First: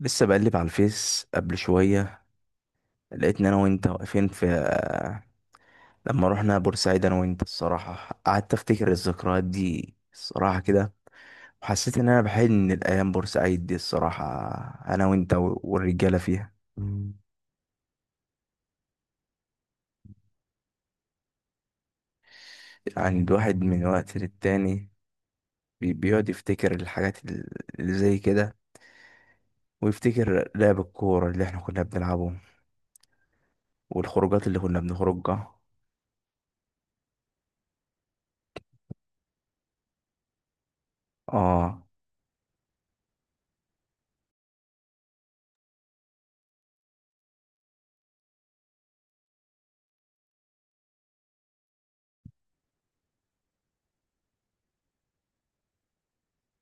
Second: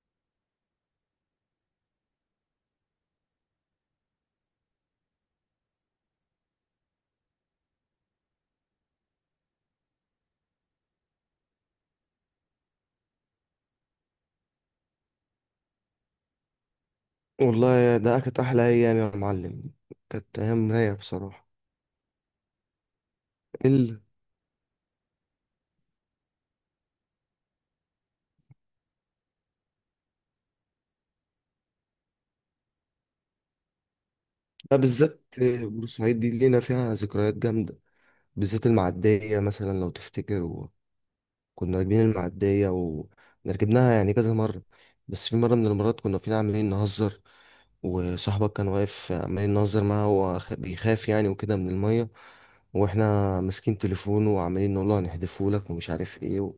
لسه بقلب على الفيس قبل شوية. لقيت ان انا وانت واقفين في آه، لما رحنا بورسعيد انا وانت الصراحة، قعدت افتكر الذكريات دي الصراحة كده. وحسيت ان انا بحن الايام بورسعيد دي الصراحة، انا وانت والرجالة فيها. والله ده كانت أحلى أيام يا معلم. كانت أيام رايقة بصراحة. يعني الواحد من ال... وقت للتاني بيقعد يفتكر الحاجات اللي زي كده، ويفتكر لعب الكورة اللي احنا كنا بنلعبه والخروجات اللي ده كنا بالذات. بنخرجها. بورسعيد دي لينا فيها ذكريات جامدة، بالذات المعدية مثلا لو تفتكر. وكنا اه. راكبين المعدية وركبناها يعني كذا مرة. بس في مرة من المرات كنا فينا عمالين نهزر، وصاحبك كان واقف عمالين نهزر معاه، هو بيخاف يعني وكده من المية. واحنا ماسكين تليفونه وعمالين نقول له هنحدفه لك ومش عارف ايه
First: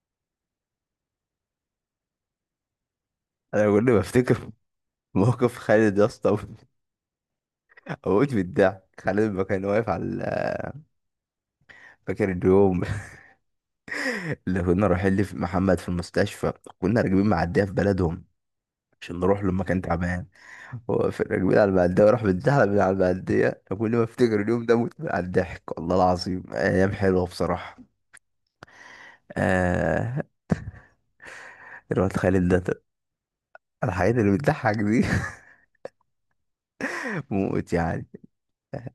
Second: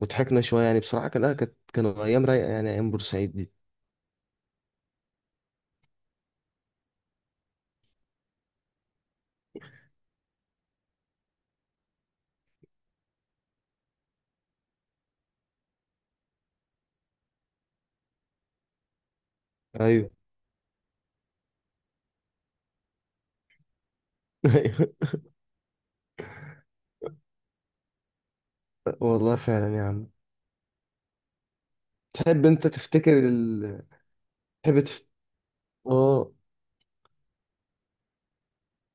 وضحكنا شوية. يعني بصراحة كان آه، كانت كانوا أيام رايقة، يعني أيام بورسعيد دي. انا كل ما افتكر موقف خالد يا اسطى، موت من الضحك. خالد ما كان واقف على فاكر اليوم؟ اللي كنا رايحين محمد في المستشفى. كنا راكبين معدية في بلدهم عشان نروح له لما كان ايوه. تعبان. هو في راكبين على المعدية وراح بيتزحلق من على المعدية. كل ما افتكر اليوم ده ايوه، موت على الضحك والله العظيم، ايام حلوة بصراحة. والله فعلا يا عم. آه. الواد تحب خالد انت ده، تفتكر ال... الحاجات اللي بتضحك تحب دي. تفت... اه. موت يعني.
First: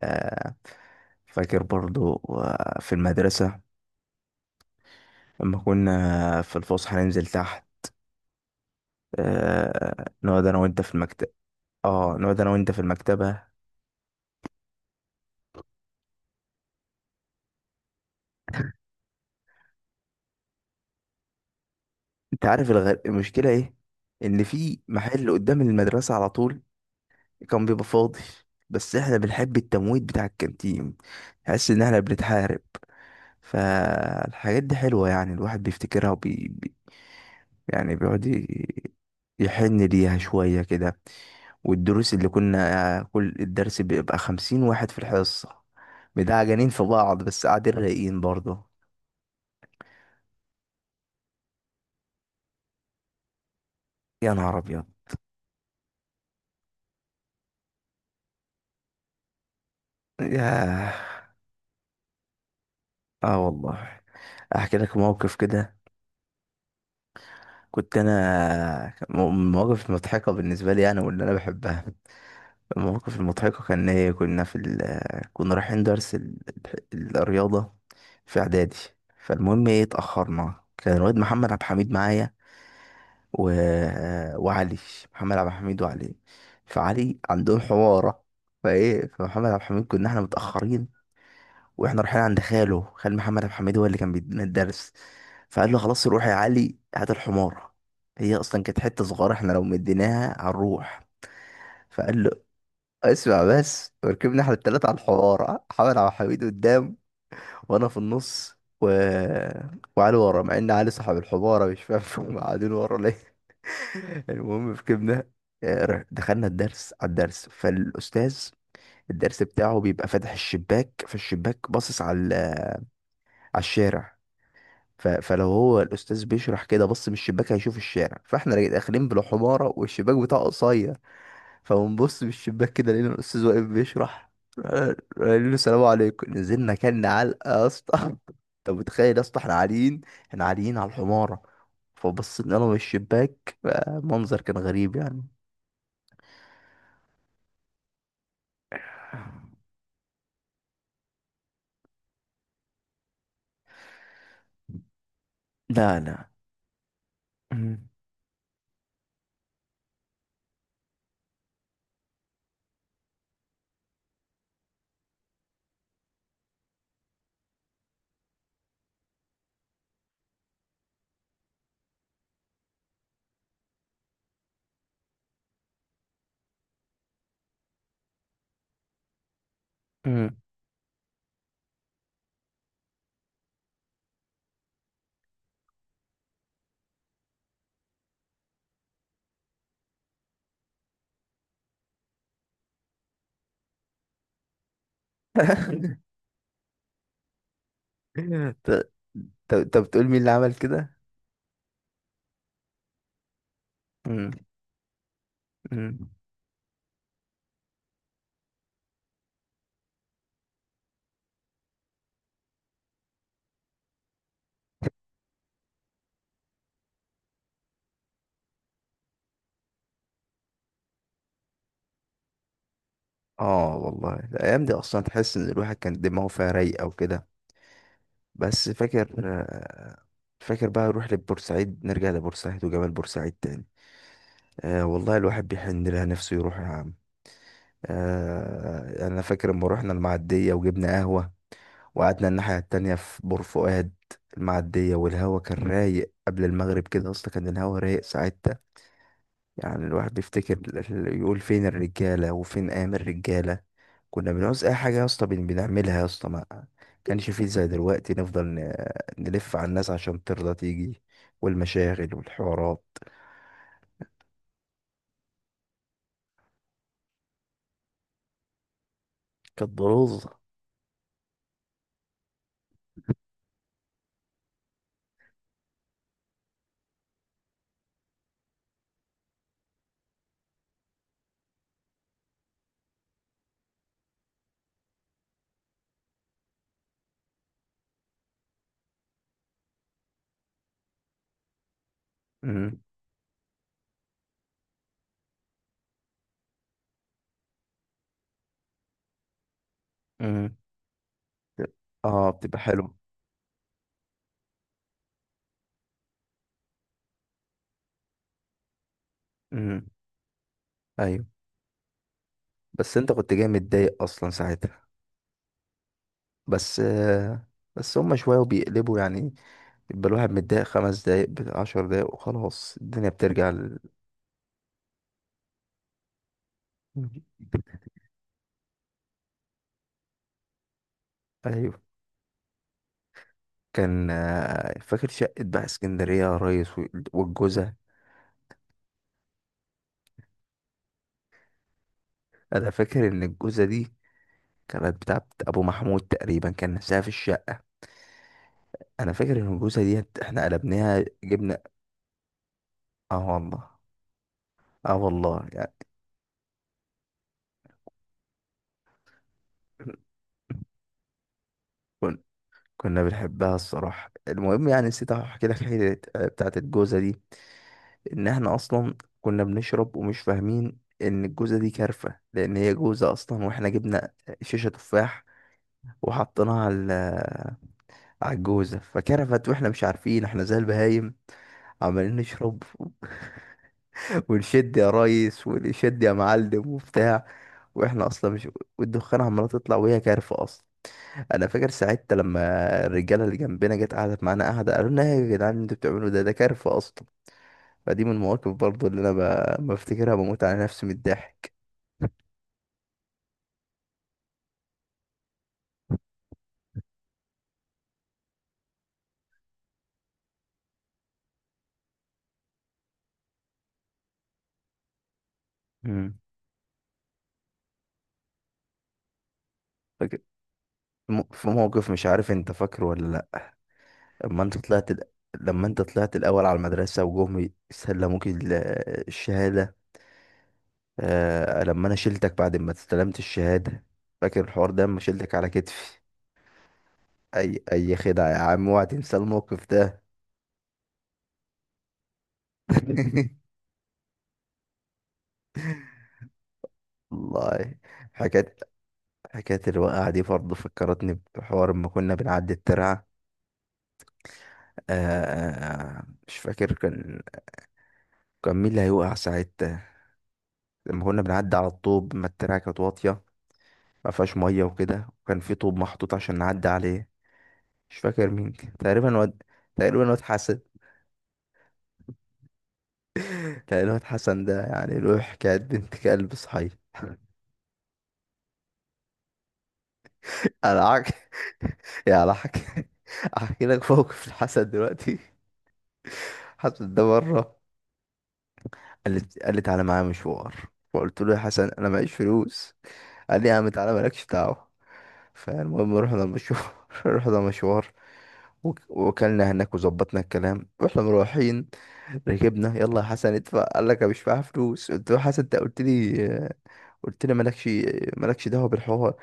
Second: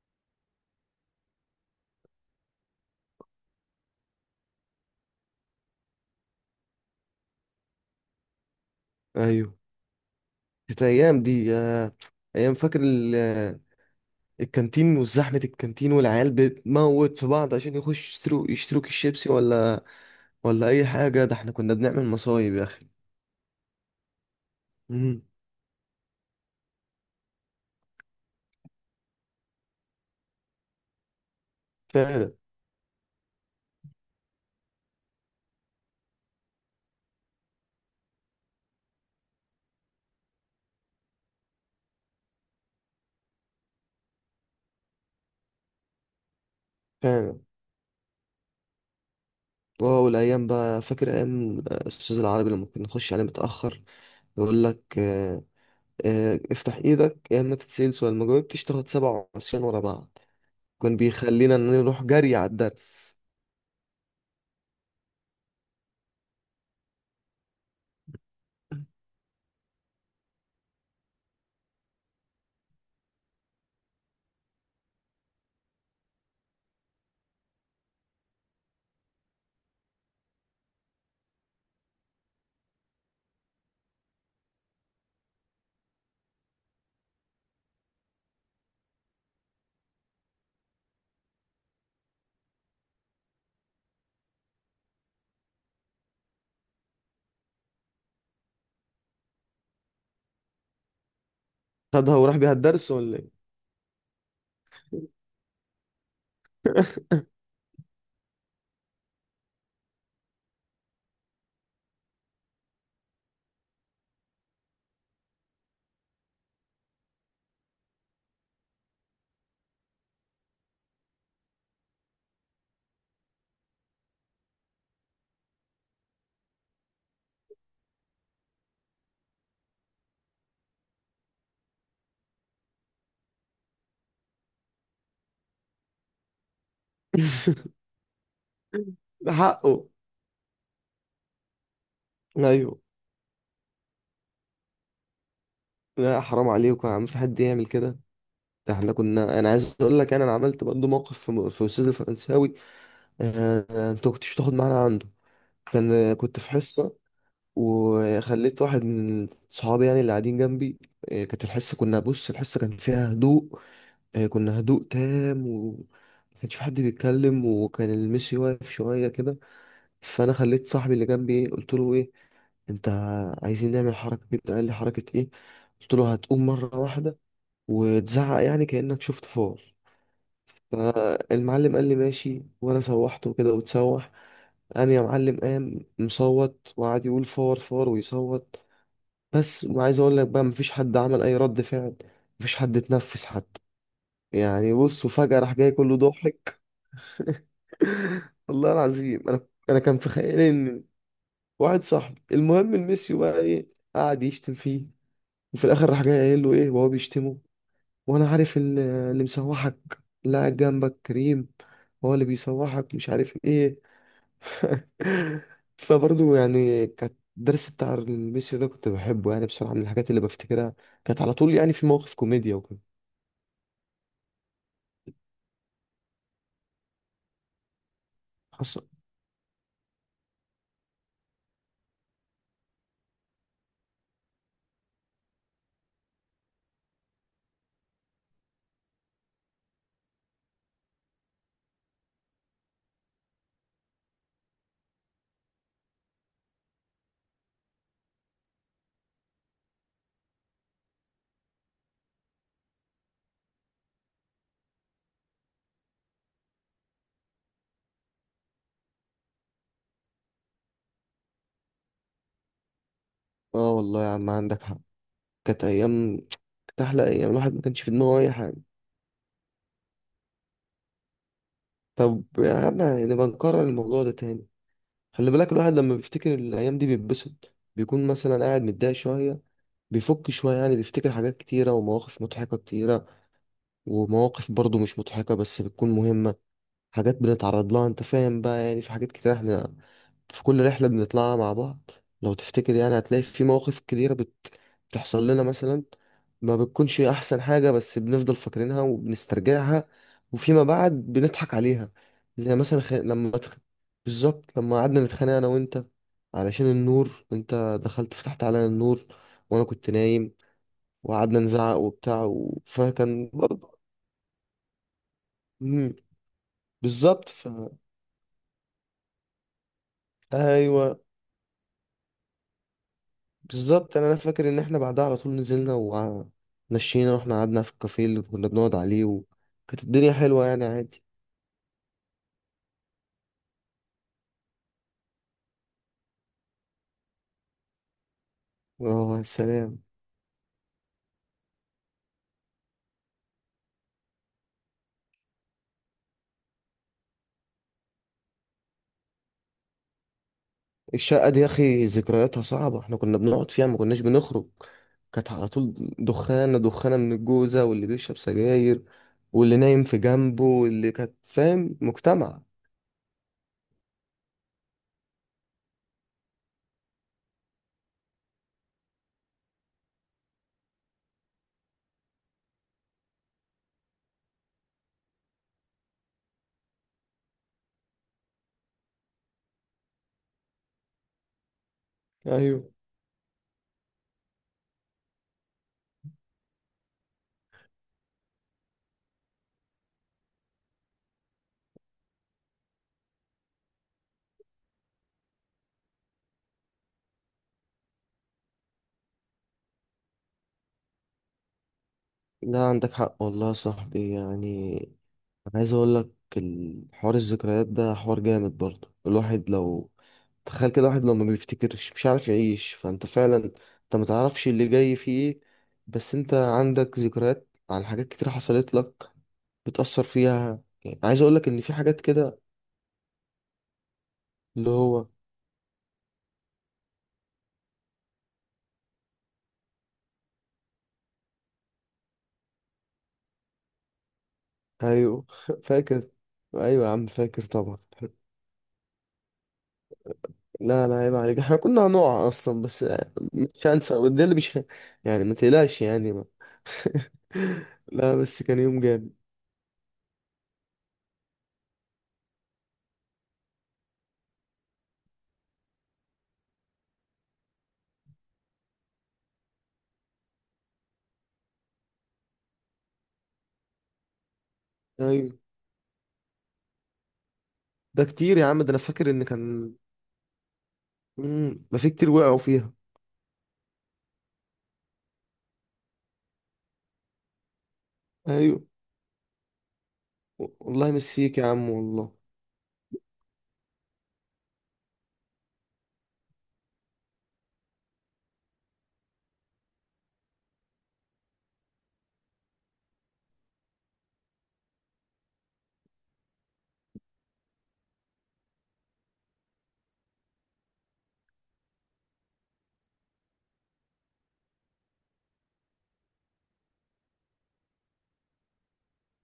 آه. فاكر برضو في المدرسة لما كنا في الفسحة ننزل تحت، ايوه، آه نقعد انا وانت كانت في ايام المكتب. دي اه نقعد انا ايام، وانت في فاكر المكتبة. الكانتين وزحمة الكانتين والعيال بتموت في بعض عشان يخش يشتروا كيس شيبسي ولا اي حاجة. ده احنا كنا بنعمل انت مصايب يا عارف اخي. المشكلة ايه؟ ان في امم. محل قدام المدرسة على طول كان بيبقى فاضي، بس احنا بنحب التمويت بتاع الكانتين، تحس ان احنا فعلا. بنتحارب. فالحاجات دي حلوة يعني، الواحد بيفتكرها يعني يحن ليها شوية كده. والدروس اللي كنا كل الدرس بيبقى خمسين واحد في الحصة، بتاع جنين في بعض فعلا. بس قاعدين رايقين برضه. اه، والايام بقى، فاكر ايام الاستاذ العربي لما كنا نخش عليه متأخر، يا نهار يقول لك ابيض. افتح ايدك، يا اما تتسال سؤال ما جاوبتش تاخد 7 عصيان ورا بعض. ياه. كان بيخلينا ان نروح جري على الدرس. اه والله. احكي لك موقف كده. كنت انا مواقف مضحكه بالنسبه لي انا واللي انا بحبها. المواقف المضحكه كان ايه؟ كنا في كنا رايحين درس الرياضه في اعدادي. فالمهم ايه، اتاخرنا. كان الواد محمد عبد الحميد معايا و... وعلي. محمد عبد الحميد وعلي. فعلي عندهم حواره. فايه، فمحمد عبد الحميد كنا احنا متاخرين واحنا رايحين عند خاله، خال محمد عبد الحميد هو اللي كان بيدينا الدرس. فقال له خلاص روح يا علي هات الحمار. هي اصلا كانت حته صغيره احنا لو مديناها هنروح. خدها فقال له وراح بيها الدرس ولا اسمع ايه؟ بس. وركبنا احنا التلاته على الحمار، محمد عبد الحميد قدام وانا في النص وعلي ورا، مع ان علي صاحب الحماره مش فاهم هم قاعدين ورا ليه. المهم ركبنا. دخلنا الدرس على الدرس، فالاستاذ الدرس بتاعه بيبقى فاتح الشباك، فالشباك باصص على على الشارع. فلو هو الاستاذ بيشرح كده بص من الشباك هيشوف الشارع، فاحنا داخلين بلا حماره والشباك بتاعه قصير. فبنبص من الشباك كده لقينا الاستاذ واقف بيشرح. قال له السلام عليكم، نزلنا كلنا علقه يا اسطى. طب متخيل يا ده اسطى احنا حقه. عاليين، احنا عاليين على الحماره. فبصيت انا من ايوه. الشباك، منظر كان غريب يعني. لا، حرام عليكم يا عم، في حد يعمل كده؟ ده احنا كنا، انا عايز اقول لك، أنا عملت برضه موقف في استاذ الفرنساوي. انت كنتش تاخد معانا عنده؟ لا كان لا. كنت في حصه، مم. وخليت واحد من صحابي يعني اللي قاعدين جنبي. كانت الحصه، كنا بص الحصه كان فيها هدوء، كنا هدوء تام، وما كانش في حد بيتكلم. وكان الميسي واقف شوية كده، فأنا خليت صاحبي اللي جنبي، إيه، قلت له إيه، أنت عايزين نعمل حركة كده. قال لي حركة إيه؟ قلت له هتقوم مرة واحدة وتزعق يعني كأنك شفت فار. مم. فالمعلم قال لي ماشي، وأنا سوحته كده وتسوح. قام يا معلم قام مصوت وقعد يقول فار فار ويصوت. بس، وعايز أقول لك بقى، مفيش حد عمل أي رد فعل، مفيش حد اتنفس حتى. يعني بص، وفجأة راح جاي كله ضاحك. والله ط- العظيم انا طب انا طب كان تقول في مين اللي خيالي عمل ان كده؟ واحد صاحبي. المهم إن ميسيو بقى ايه، قعد مم. يشتم فيه. وفي الاخر راح مم. جاي قايل له ايه وهو بيشتمه: وانا عارف اللي مسوحك، اللي قاعد جنبك كريم، هو اللي بيسوحك، مش عارف ايه. فبرضه يعني كانت الدرس بتاع الميسيو ده كنت بحبه، يعني بصراحة من الحاجات اللي بفتكرها. كانت على طول يعني في مواقف كوميديا وكده. اه والله الايام دي اصلا تحس ان الواحد كان دماغه فيها رايقه وكده، بس حصل. فاكر فاكر بقى نروح لبورسعيد، نرجع لبورسعيد وجبال بورسعيد تاني. آه والله الواحد بيحن لها نفسه يروح يا عم. آه، انا فاكر لما رحنا المعديه وجبنا قهوه وقعدنا الناحيه التانية في بور فؤاد، المعديه والهوا كان رايق قبل المغرب كده، اصلا كان الهوا رايق ساعتها. يعني الواحد بيفتكر يقول فين الرجاله وفين ايام الرجاله. كنا بنعوز اي حاجه يا اسطى بنعملها يا اسطى، ما كانش فيه زي دلوقتي نفضل نلف على الناس عشان ترضى تيجي، والمشاغل والحوارات. اه والله يا عم عندك حق. كانت ايام، كانت احلى ايام، الواحد ما كانش في دماغه اي حاجة. كانت ضروزه. طب يا عم نبقى نكرر الموضوع ده تاني. خلي بالك، الواحد لما بيفتكر الأيام دي بيتبسط، بيكون مثلا قاعد متضايق شوية بيفك شوية. يعني بيفتكر حاجات كتيرة ومواقف مضحكة كتيرة، ومواقف برضه مش مضحكة بس بتكون مهمة. حاجات بنتعرض لها، انت فاهم بقى، يعني في حاجات كتير احنا في كل رحلة بنطلعها مع بعض لو تفتكر امم يعني هتلاقي في مواقف كتيرة بتحصل لنا مثلا، ما بتكونش احسن حاجة بس بنفضل فاكرينها وبنسترجعها. امم. وفيما بعد بنضحك عليها. اه زي بتبقى مثلا حلو. بالظبط لما قعدنا نتخانق انا وانت علشان النور، انت دخلت فتحت علينا النور وانا امم. كنت نايم، ايوه. وقعدنا نزعق وبتاع بس انت فكان كنت جاي برضه متضايق اصلا ساعتها، مم، بس بالظبط بس هما شويه وبيقلبوا يعني، يبقى الواحد متضايق ايوه خمس دقايق عشر دقايق وخلاص الدنيا بترجع بالظبط، أنا فاكر ان احنا بعدها على طول نزلنا، مم. ومشينا واحنا قعدنا في الكافيه اللي كنا بنقعد عليه، وكانت الدنيا حلوه يعني عادي. ايوه. كان فاكر شقة بقى اسكندرية يا ريس والجوزة. اه يا سلام. انا فاكر ان الجوزه دي كانت بتاعت ابو محمود تقريبا، كان نفسها في الشقه. انا فاكر ان الجوزه دي احنا قلبناها الشقه دي يا جبنا. اخي ذكرياتها صعبه، احنا كنا اه بنقعد فيها والله. ما كناش بنخرج. اه كانت والله على يعني. طول دخانه دخانه من الجوزه، واللي بيشرب سجاير واللي نايم في جنبه واللي كانت فاهم كن- مجتمع. كنا بنحبها الصراحه. المهم يعني، نسيت احكي لك حته بتاعت الجوزه دي. ان احنا اصلا كنا بنشرب ومش فاهمين ان الجوزه دي كارفه، لان هي جوزه اصلا، واحنا جبنا شيشه تفاح وحطيناها على على الجوزه فكرفت، واحنا مش عارفين، احنا زي البهايم عمالين نشرب ايوه. ونشد يا ريس ونشد يا معلم وبتاع، واحنا اصلا مش، والدخان عماله تطلع وهي كارفه اصلا. انا فاكر ساعتها لما الرجاله اللي جنبنا جت قعدت معانا قعده، قالوا لنا إيه يا جدعان اللي انتوا بتعملوا ده، ده كارفه اصلا. فدي من المواقف برضو اللي انا بفتكرها، بموت على نفسي من الضحك. لا، عندك حق والله يا صاحبي، يعني انا عايز اقول لك، الحوار الذكريات ده حوار جامد برضه، الواحد لو تخيل كده، واحد لو ما بيفتكرش مش عارف يعيش. فانت فعلا انت ما تعرفش اللي جاي فيه ايه. بس امم. انت عندك ذكريات عن حاجات كتير حصلت لك، بتأثر فاكر فيها، يعني عايز اقول لك في ان في موقف حاجات مش عارف كده. انت فاكره ولا لا. لما انت اللي طلعت ال... هو. لما انت طلعت الاول على المدرسه وجم يسلموك الشهاده. آه لما انا شلتك بعد ما استلمت الشهادة، فاكر الحوار ده لما ايوه شلتك على كتفي؟ فاكر. ايوه يا عم فاكر اي طبعا. اي خدعة يا عم، اوعى تنسى الموقف ده. لا لا، عيب عليك، احنا كنا هنقع اصلا. بس مش هنسى ده، اللي مش يعني ما تقلقش يعني. والله. لا بس حكاية. كان يوم جامد. حكاية الوقعة دي برضه فكرتني بحوار لما كنا بنعدي الترعة. آه. مش فاكر كان مين اللي هيوقع ساعتها لما كنا بنعدي على الطوب، ما الترعة كانت واطية، ما فيهاش مية وكده، ايوه، وكان في طوب محطوط عشان نعدي عليه. مش ده فاكر كتير يا مين عم، ده انا كان. فاكر تقريبا ان واد. كان. تقريبا واد حسن. امم، ده في كتير وقعوا فيها. كان الواد حسن ده يعني له حكاية بنت كلب صحيح. ايوه، انا والله عك... مسيك يا عم والله. يا انا حك... احكي لك موقف الحسن دلوقتي. حسن ده مرة قال لي تعالى معايا مشوار. فقلت له يا حسن انا معيش فلوس. قال لي يا عم تعالى مالكش دعوة. فالمهم رحنا مشوار. رحنا مشوار وكلنا هناك وظبطنا الكلام، واحنا مروحين ركبنا يلا يا حسن ادفع، قال لك انا مش معايا فلوس. قلت له يا حسن انت قلت لي، قلت لي مالكش دعوه بالحوار.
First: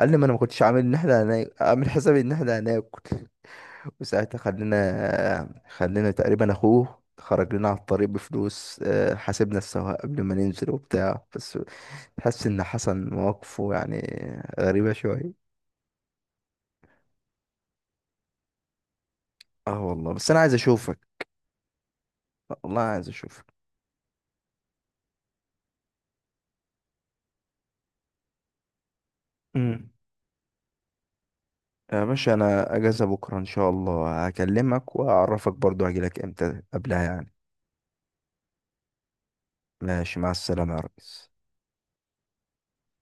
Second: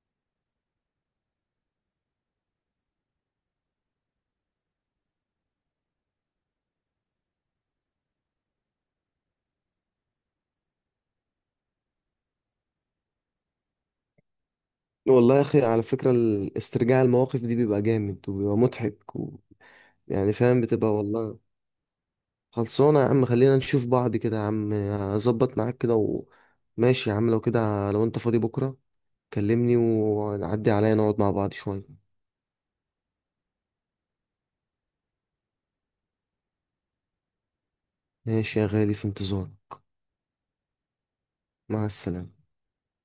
قال لي ما انا ما كنتش عامل ان احنا هناك، عامل حسابي ان احنا هناكل. وساعتها خلينا تقريبا اخوه خرج لنا على الطريق بفلوس، حاسبنا السواق قبل ما ننزل وبتاع. بس تحس ان حسن مواقفه يعني غريبه والله يا شويه. اخي على فكرة استرجاع المواقف دي بيبقى جامد وبيبقى مضحك اه والله. بس يعني انا عايز فاهم، بتبقى اشوفك. والله. والله خلصانة يا عايز عم، اشوفك. خلينا نشوف بعض كده يا عم، اظبط معاك كده ماشي يا عم، لو كده لو انت فاضي بكرة كلمني، امم. ونعدي عليا نقعد مع بعض شوية. يا باشا انا اجازة بكرة ان شاء الله، هكلمك واعرفك برضو هجيلك امتى قبلها يعني. ماشي يا غالي، في انتظارك. ماشي، مع السلامة يا ريس. مع السلامة.